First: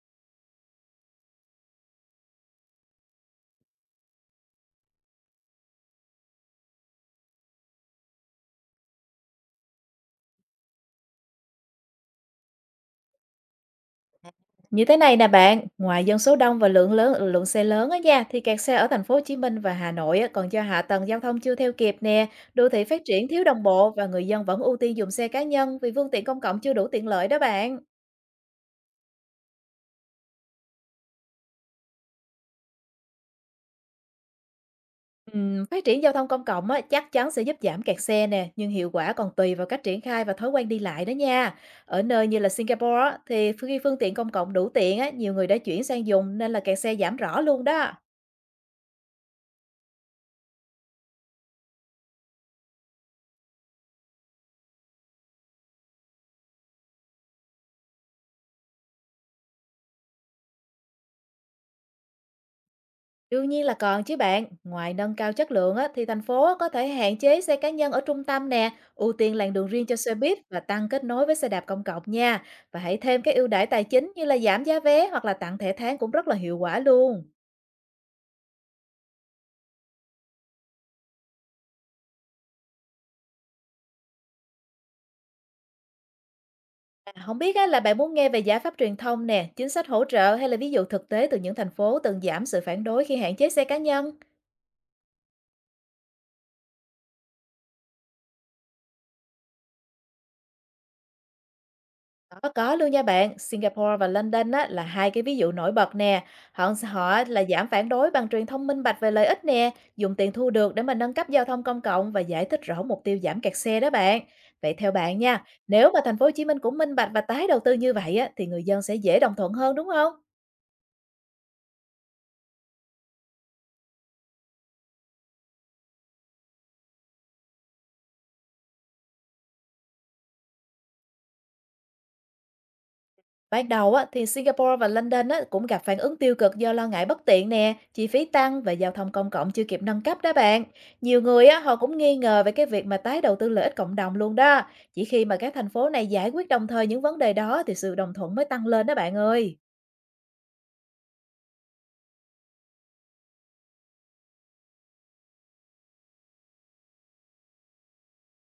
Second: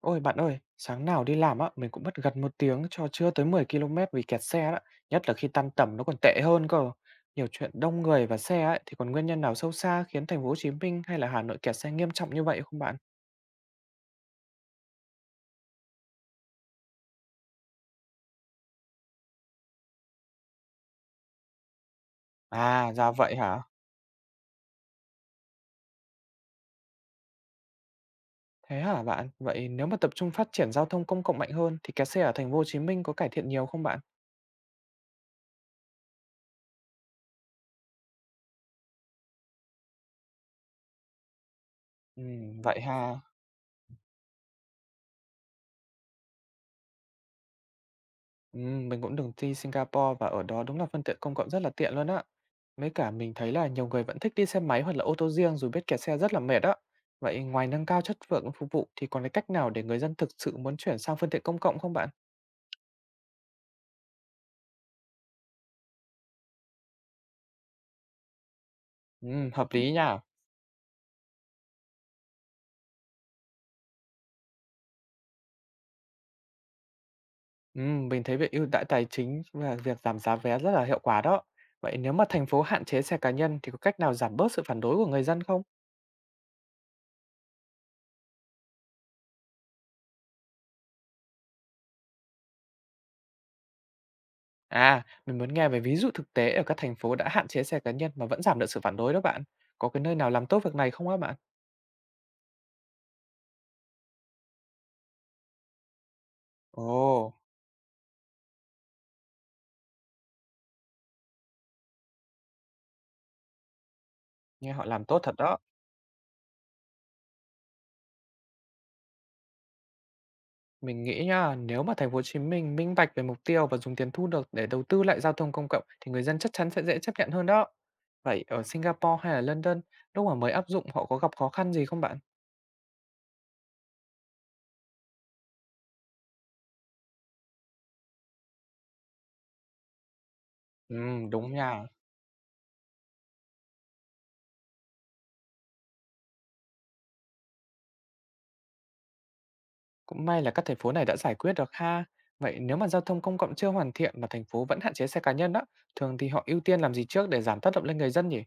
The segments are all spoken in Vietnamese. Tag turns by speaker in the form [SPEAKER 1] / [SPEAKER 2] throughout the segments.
[SPEAKER 1] Ôi bạn ơi, sáng nào đi làm á, mình cũng mất gần một tiếng cho chưa tới 10 km vì kẹt xe đó. Nhất là khi tan tầm nó còn tệ hơn cơ. Nhiều chuyện đông người và xe ấy, thì còn nguyên nhân nào sâu xa khiến thành phố Hồ Chí Minh hay là Hà Nội kẹt xe nghiêm trọng như vậy không bạn?
[SPEAKER 2] Như thế này nè bạn, ngoài dân số đông và lượng lớn lượng xe lớn á nha, thì kẹt xe ở thành phố Hồ Chí Minh và Hà Nội á, còn do hạ tầng giao thông chưa theo kịp nè, đô thị
[SPEAKER 1] À,
[SPEAKER 2] phát
[SPEAKER 1] ra
[SPEAKER 2] triển
[SPEAKER 1] vậy
[SPEAKER 2] thiếu đồng
[SPEAKER 1] hả?
[SPEAKER 2] bộ và người dân vẫn ưu tiên dùng xe cá nhân vì phương tiện công cộng chưa đủ tiện lợi đó bạn.
[SPEAKER 1] Thế hả bạn? Vậy nếu mà tập trung phát triển giao thông công cộng mạnh hơn thì kẹt xe ở thành phố Hồ Chí Minh có cải thiện nhiều không bạn?
[SPEAKER 2] Phát triển giao thông công cộng á, chắc chắn sẽ giúp giảm kẹt xe nè, nhưng hiệu quả còn tùy vào cách triển khai và thói quen đi lại đó nha. Ở
[SPEAKER 1] Ừ,
[SPEAKER 2] nơi như là
[SPEAKER 1] vậy
[SPEAKER 2] Singapore á,
[SPEAKER 1] ha.
[SPEAKER 2] thì khi phương tiện công cộng đủ tiện á, nhiều người đã chuyển sang dùng nên là kẹt xe giảm rõ luôn đó.
[SPEAKER 1] Ừ, mình cũng từng đi Singapore và ở đó đúng là phương tiện công cộng rất là tiện luôn á. Với cả mình thấy là nhiều người vẫn thích đi xe máy hoặc là ô tô riêng dù biết kẹt xe rất là mệt á. Vậy ngoài nâng cao chất lượng phục vụ thì còn cái cách nào để người dân thực sự muốn chuyển sang phương tiện công cộng không bạn?
[SPEAKER 2] Đương nhiên là còn chứ bạn, ngoài nâng cao chất lượng á, thì thành phố có thể hạn chế xe cá nhân ở trung tâm nè, ưu
[SPEAKER 1] Ừ,
[SPEAKER 2] tiên làn đường
[SPEAKER 1] hợp
[SPEAKER 2] riêng
[SPEAKER 1] lý
[SPEAKER 2] cho xe
[SPEAKER 1] nha.
[SPEAKER 2] buýt và tăng kết nối với xe đạp công cộng nha. Và hãy thêm cái ưu đãi tài chính như là giảm giá vé hoặc là tặng thẻ tháng cũng rất là hiệu quả luôn.
[SPEAKER 1] Ừ, mình thấy việc ưu đãi tài chính và việc giảm giá vé rất là hiệu quả đó. Vậy nếu mà thành phố hạn chế xe cá nhân thì có cách nào giảm bớt sự phản đối của người dân không?
[SPEAKER 2] À, không biết á, là bạn muốn nghe về giải pháp truyền thông nè, chính sách hỗ trợ hay là ví dụ thực tế từ những thành phố từng giảm sự phản đối khi hạn chế xe cá nhân?
[SPEAKER 1] À, mình muốn nghe về ví dụ thực tế ở các thành phố đã hạn chế xe cá nhân mà vẫn giảm được sự phản đối đó bạn. Có cái nơi nào làm tốt việc này không á bạn?
[SPEAKER 2] Có luôn nha bạn. Singapore và London á, là hai cái ví dụ nổi bật nè. Họ họ
[SPEAKER 1] Ồ,
[SPEAKER 2] là giảm phản đối bằng truyền thông minh bạch về lợi ích nè, dùng tiền thu được để mà nâng cấp giao thông công cộng và giải thích rõ mục tiêu giảm kẹt xe đó bạn.
[SPEAKER 1] nghe
[SPEAKER 2] Vậy
[SPEAKER 1] họ
[SPEAKER 2] theo
[SPEAKER 1] làm
[SPEAKER 2] bạn
[SPEAKER 1] tốt thật
[SPEAKER 2] nha,
[SPEAKER 1] đó.
[SPEAKER 2] nếu mà thành phố Hồ Chí Minh cũng minh bạch và tái đầu tư như vậy á, thì người dân sẽ dễ đồng thuận hơn đúng không?
[SPEAKER 1] Mình nghĩ nha, nếu mà thành phố Hồ Chí Minh minh bạch về mục tiêu và dùng tiền thu được để đầu tư lại giao thông công cộng thì người dân chắc chắn sẽ dễ chấp nhận hơn đó. Vậy ở Singapore hay là London, lúc mà mới áp dụng họ có gặp khó khăn gì không bạn?
[SPEAKER 2] Ban đầu á, thì Singapore và London á, cũng gặp phản ứng tiêu cực do lo ngại bất tiện nè, chi phí tăng và giao thông công cộng chưa kịp nâng cấp đó bạn.
[SPEAKER 1] Ừ,
[SPEAKER 2] Nhiều người
[SPEAKER 1] đúng
[SPEAKER 2] á, họ
[SPEAKER 1] nha.
[SPEAKER 2] cũng nghi ngờ về cái việc mà tái đầu tư lợi ích cộng đồng luôn đó. Chỉ khi mà các thành phố này giải quyết đồng thời những vấn đề đó thì sự đồng thuận mới tăng lên đó bạn ơi.
[SPEAKER 1] Cũng may là các thành phố này đã giải quyết được ha. Vậy nếu mà giao thông công cộng chưa hoàn thiện mà thành phố vẫn hạn chế xe cá nhân đó, thường thì họ ưu tiên làm gì trước để giảm tác động lên người dân nhỉ?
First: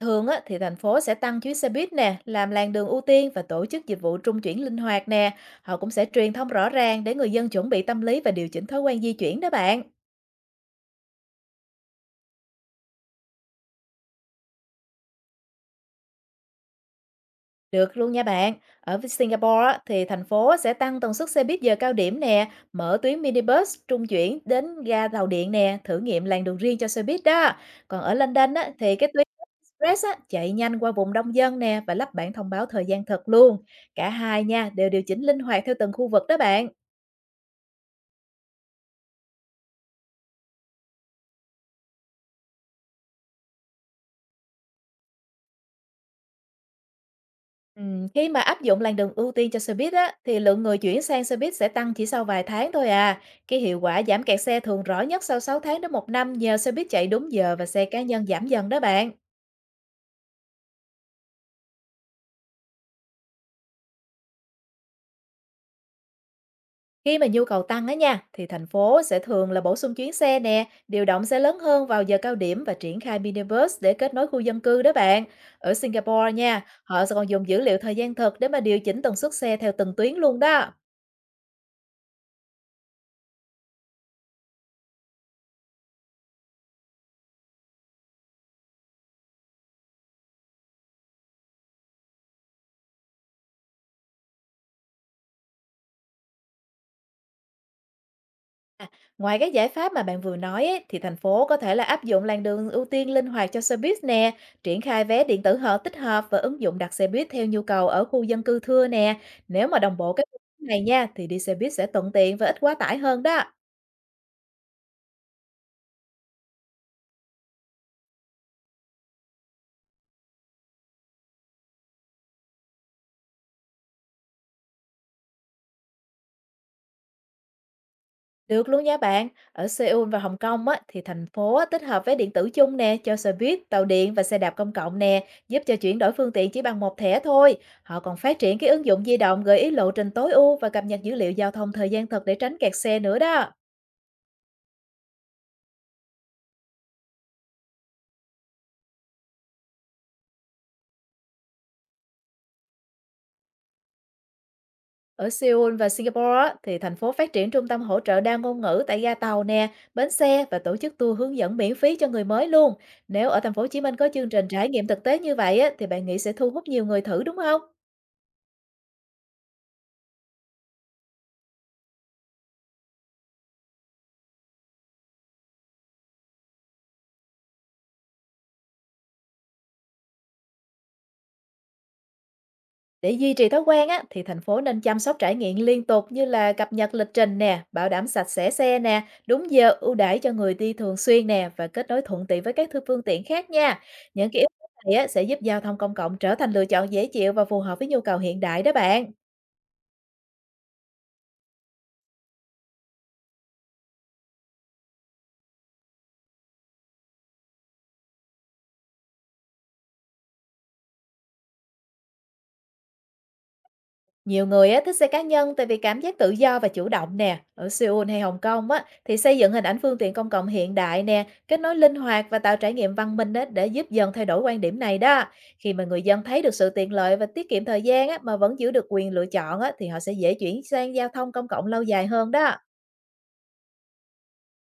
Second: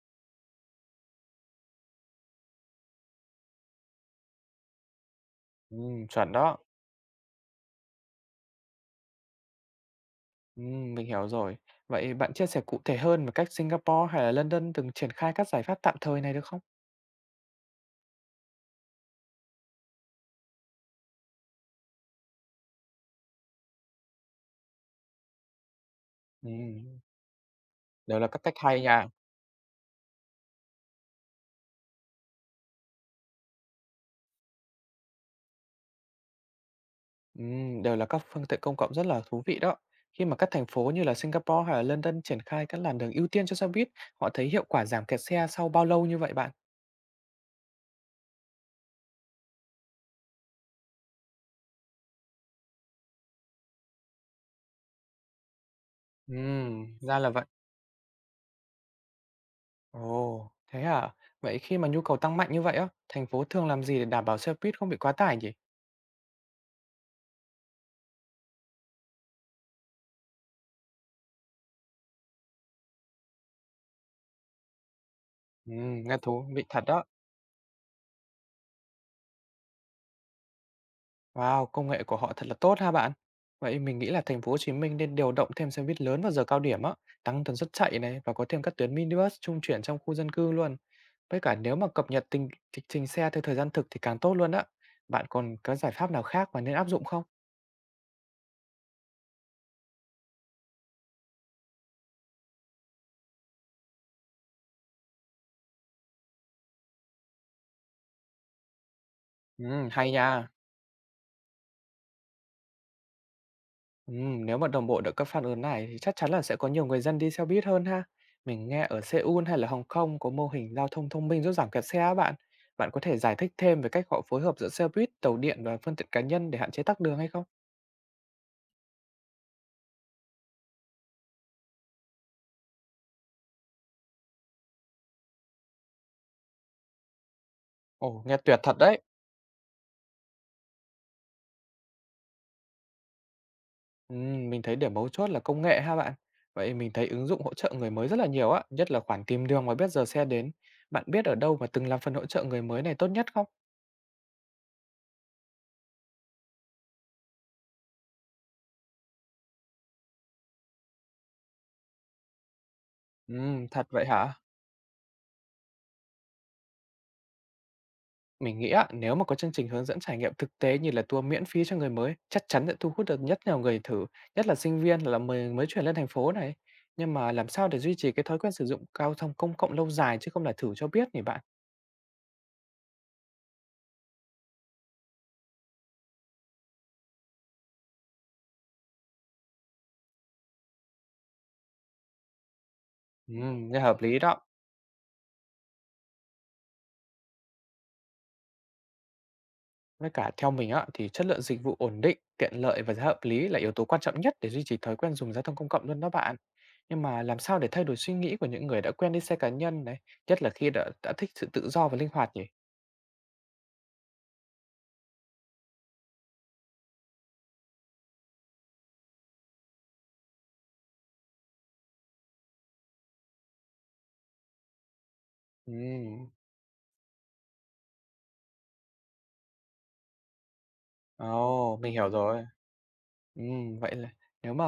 [SPEAKER 2] Thường á, thì thành phố sẽ tăng chuyến xe buýt nè, làm làn đường ưu tiên và tổ chức dịch vụ trung chuyển linh hoạt nè. Họ
[SPEAKER 1] Ừ,
[SPEAKER 2] cũng sẽ truyền
[SPEAKER 1] chuẩn
[SPEAKER 2] thông
[SPEAKER 1] đó.
[SPEAKER 2] rõ ràng để người dân chuẩn bị tâm lý và điều chỉnh thói quen di chuyển đó bạn.
[SPEAKER 1] Ừ, mình hiểu rồi. Vậy bạn chia sẻ cụ thể hơn về cách Singapore hay là London từng triển khai các giải pháp tạm thời này được không?
[SPEAKER 2] Được luôn nha bạn. Ở với Singapore á, thì thành phố sẽ tăng tần suất xe buýt giờ cao điểm nè, mở tuyến minibus trung chuyển đến ga tàu điện nè, thử nghiệm làn
[SPEAKER 1] Ừ.
[SPEAKER 2] đường riêng cho xe buýt đó. Còn ở
[SPEAKER 1] Đều là các
[SPEAKER 2] London
[SPEAKER 1] cách
[SPEAKER 2] á,
[SPEAKER 1] hay
[SPEAKER 2] thì
[SPEAKER 1] nha.
[SPEAKER 2] cái tuyến express á, chạy nhanh qua vùng đông dân nè và lắp bảng thông báo thời gian thật luôn. Cả hai nha đều điều chỉnh linh hoạt theo từng khu vực đó bạn.
[SPEAKER 1] Đều là các phương tiện công cộng rất là thú vị đó. Khi mà các thành phố như là Singapore hay là London triển khai các làn đường ưu tiên cho xe buýt, họ thấy hiệu quả giảm kẹt xe sau bao lâu như vậy bạn?
[SPEAKER 2] Khi mà áp dụng làn đường ưu tiên cho xe buýt á, thì lượng người chuyển sang xe buýt sẽ tăng chỉ sau vài tháng thôi à. Cái hiệu quả giảm kẹt xe thường rõ nhất sau 6 tháng đến một năm nhờ xe buýt chạy
[SPEAKER 1] Ra là
[SPEAKER 2] đúng
[SPEAKER 1] vậy.
[SPEAKER 2] giờ và xe cá nhân giảm dần đó bạn.
[SPEAKER 1] Ồ, thế à? Vậy khi mà nhu cầu tăng mạnh như vậy á, thành phố thường làm gì để đảm bảo xe buýt không bị quá tải nhỉ?
[SPEAKER 2] Khi mà nhu cầu tăng á nha, thì thành phố sẽ thường là bổ sung chuyến xe nè, điều động xe lớn hơn vào giờ cao điểm và triển khai minibus để kết nối khu dân cư đó bạn. Ở
[SPEAKER 1] Nghe
[SPEAKER 2] Singapore
[SPEAKER 1] thú
[SPEAKER 2] nha,
[SPEAKER 1] vị thật đó.
[SPEAKER 2] họ sẽ còn dùng dữ liệu thời gian thực để mà điều chỉnh tần suất xe theo từng tuyến luôn đó.
[SPEAKER 1] Wow, công nghệ của họ thật là tốt ha bạn. Vậy mình nghĩ là thành phố Hồ Chí Minh nên điều động thêm xe buýt lớn vào giờ cao điểm á, tăng tần suất chạy này và có thêm các tuyến minibus trung chuyển trong khu dân cư luôn. Với cả nếu mà cập nhật lịch trình xe theo thời gian thực thì càng tốt luôn á. Bạn còn có giải pháp nào khác mà nên áp dụng không?
[SPEAKER 2] À, ngoài các giải pháp mà bạn vừa nói ấy, thì thành phố có thể là áp dụng làn đường ưu tiên linh hoạt cho xe buýt nè, triển khai vé điện tử hợp tích hợp và ứng dụng đặt xe buýt theo nhu cầu ở khu dân cư thưa nè. Nếu mà đồng bộ
[SPEAKER 1] Hay
[SPEAKER 2] các phương
[SPEAKER 1] nha.
[SPEAKER 2] án này nha thì đi xe buýt sẽ thuận tiện và ít quá tải hơn đó.
[SPEAKER 1] Nếu mà đồng bộ được các phản ứng này thì chắc chắn là sẽ có nhiều người dân đi xe buýt hơn ha. Mình nghe ở Seoul hay là Hồng Kông có mô hình giao thông thông minh giúp giảm kẹt xe á bạn. Bạn có thể giải thích thêm về cách họ phối hợp giữa xe buýt, tàu điện và phương tiện cá nhân để hạn chế tắc đường hay không?
[SPEAKER 2] Được luôn nha bạn. Ở Seoul và Hồng Kông á, thì thành phố á, tích hợp vé điện tử chung nè cho xe buýt, tàu điện và xe đạp công cộng nè, giúp cho chuyển đổi phương tiện chỉ bằng một thẻ thôi. Họ còn
[SPEAKER 1] Ồ, nghe
[SPEAKER 2] phát triển
[SPEAKER 1] tuyệt
[SPEAKER 2] cái
[SPEAKER 1] thật
[SPEAKER 2] ứng
[SPEAKER 1] đấy.
[SPEAKER 2] dụng di động gợi ý lộ trình tối ưu và cập nhật dữ liệu giao thông thời gian thật để tránh kẹt xe nữa đó.
[SPEAKER 1] Mình thấy điểm mấu chốt là công nghệ ha bạn. Vậy mình thấy ứng dụng hỗ trợ người mới rất là nhiều á, nhất là khoản tìm đường và biết giờ xe đến. Bạn biết ở đâu mà từng làm phần hỗ trợ người mới này tốt nhất không?
[SPEAKER 2] Ở Seoul và Singapore á, thì thành phố phát triển trung tâm hỗ trợ đa ngôn ngữ tại ga tàu nè, bến xe và tổ chức tour hướng dẫn miễn phí cho người mới luôn. Nếu ở thành phố Hồ Chí
[SPEAKER 1] Thật
[SPEAKER 2] Minh
[SPEAKER 1] vậy
[SPEAKER 2] có chương
[SPEAKER 1] hả?
[SPEAKER 2] trình trải nghiệm thực tế như vậy á, thì bạn nghĩ sẽ thu hút nhiều người thử đúng không?
[SPEAKER 1] Mình nghĩ á, nếu mà có chương trình hướng dẫn trải nghiệm thực tế như là tour miễn phí cho người mới, chắc chắn sẽ thu hút được nhất nhiều người thử, nhất là sinh viên là mới mới chuyển lên thành phố này. Nhưng mà làm sao để duy trì cái thói quen sử dụng giao thông công cộng lâu dài chứ không là thử cho biết nhỉ bạn?
[SPEAKER 2] Để duy trì thói quen á, thì thành phố nên chăm sóc trải nghiệm liên tục như là cập nhật lịch trình nè, bảo đảm sạch sẽ xe nè, đúng giờ ưu đãi cho người đi thường xuyên nè và kết nối thuận tiện với các thư phương tiện khác nha.
[SPEAKER 1] Nghe hợp lý
[SPEAKER 2] Những cái
[SPEAKER 1] đó.
[SPEAKER 2] yếu tố này á, sẽ giúp giao thông công cộng trở thành lựa chọn dễ chịu và phù hợp với nhu cầu hiện đại đó bạn.
[SPEAKER 1] Với cả theo mình á, thì chất lượng dịch vụ ổn định, tiện lợi và giá hợp lý là yếu tố quan trọng nhất để duy trì thói quen dùng giao thông công cộng luôn đó bạn. Nhưng mà làm sao để thay đổi suy nghĩ của những người đã quen đi xe cá nhân này, nhất là khi đã thích sự tự do và linh hoạt nhỉ?
[SPEAKER 2] Nhiều người á, thích xe cá nhân tại vì cảm giác tự do và chủ động nè. Ở Seoul hay Hồng Kông á, thì xây dựng hình ảnh phương tiện công cộng hiện đại nè, kết nối linh hoạt và tạo trải nghiệm văn minh á, để giúp dần thay đổi quan điểm này đó. Khi mà người dân
[SPEAKER 1] Ừm.
[SPEAKER 2] thấy được sự tiện lợi và tiết kiệm thời gian á, mà vẫn giữ được quyền lựa chọn á, thì họ sẽ dễ chuyển sang giao thông công cộng
[SPEAKER 1] Ồ,
[SPEAKER 2] lâu
[SPEAKER 1] mình
[SPEAKER 2] dài
[SPEAKER 1] hiểu
[SPEAKER 2] hơn
[SPEAKER 1] rồi.
[SPEAKER 2] đó.
[SPEAKER 1] Vậy là nếu mà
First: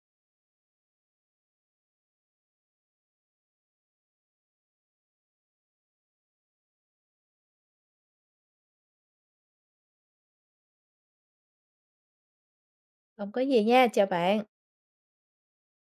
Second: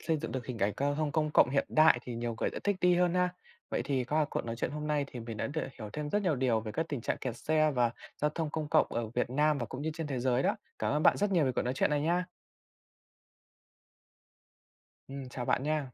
[SPEAKER 1] xây dựng được hình ảnh giao thông công cộng hiện đại thì nhiều người sẽ thích đi hơn ha. Vậy thì qua cuộc nói chuyện hôm nay thì mình đã được hiểu thêm rất nhiều điều về các tình trạng kẹt xe và giao thông công cộng ở Việt Nam và cũng như trên thế giới đó. Cảm ơn bạn rất nhiều về cuộc nói chuyện này nha.
[SPEAKER 2] Không có gì nha, chào bạn.
[SPEAKER 1] Ừ, chào bạn nha.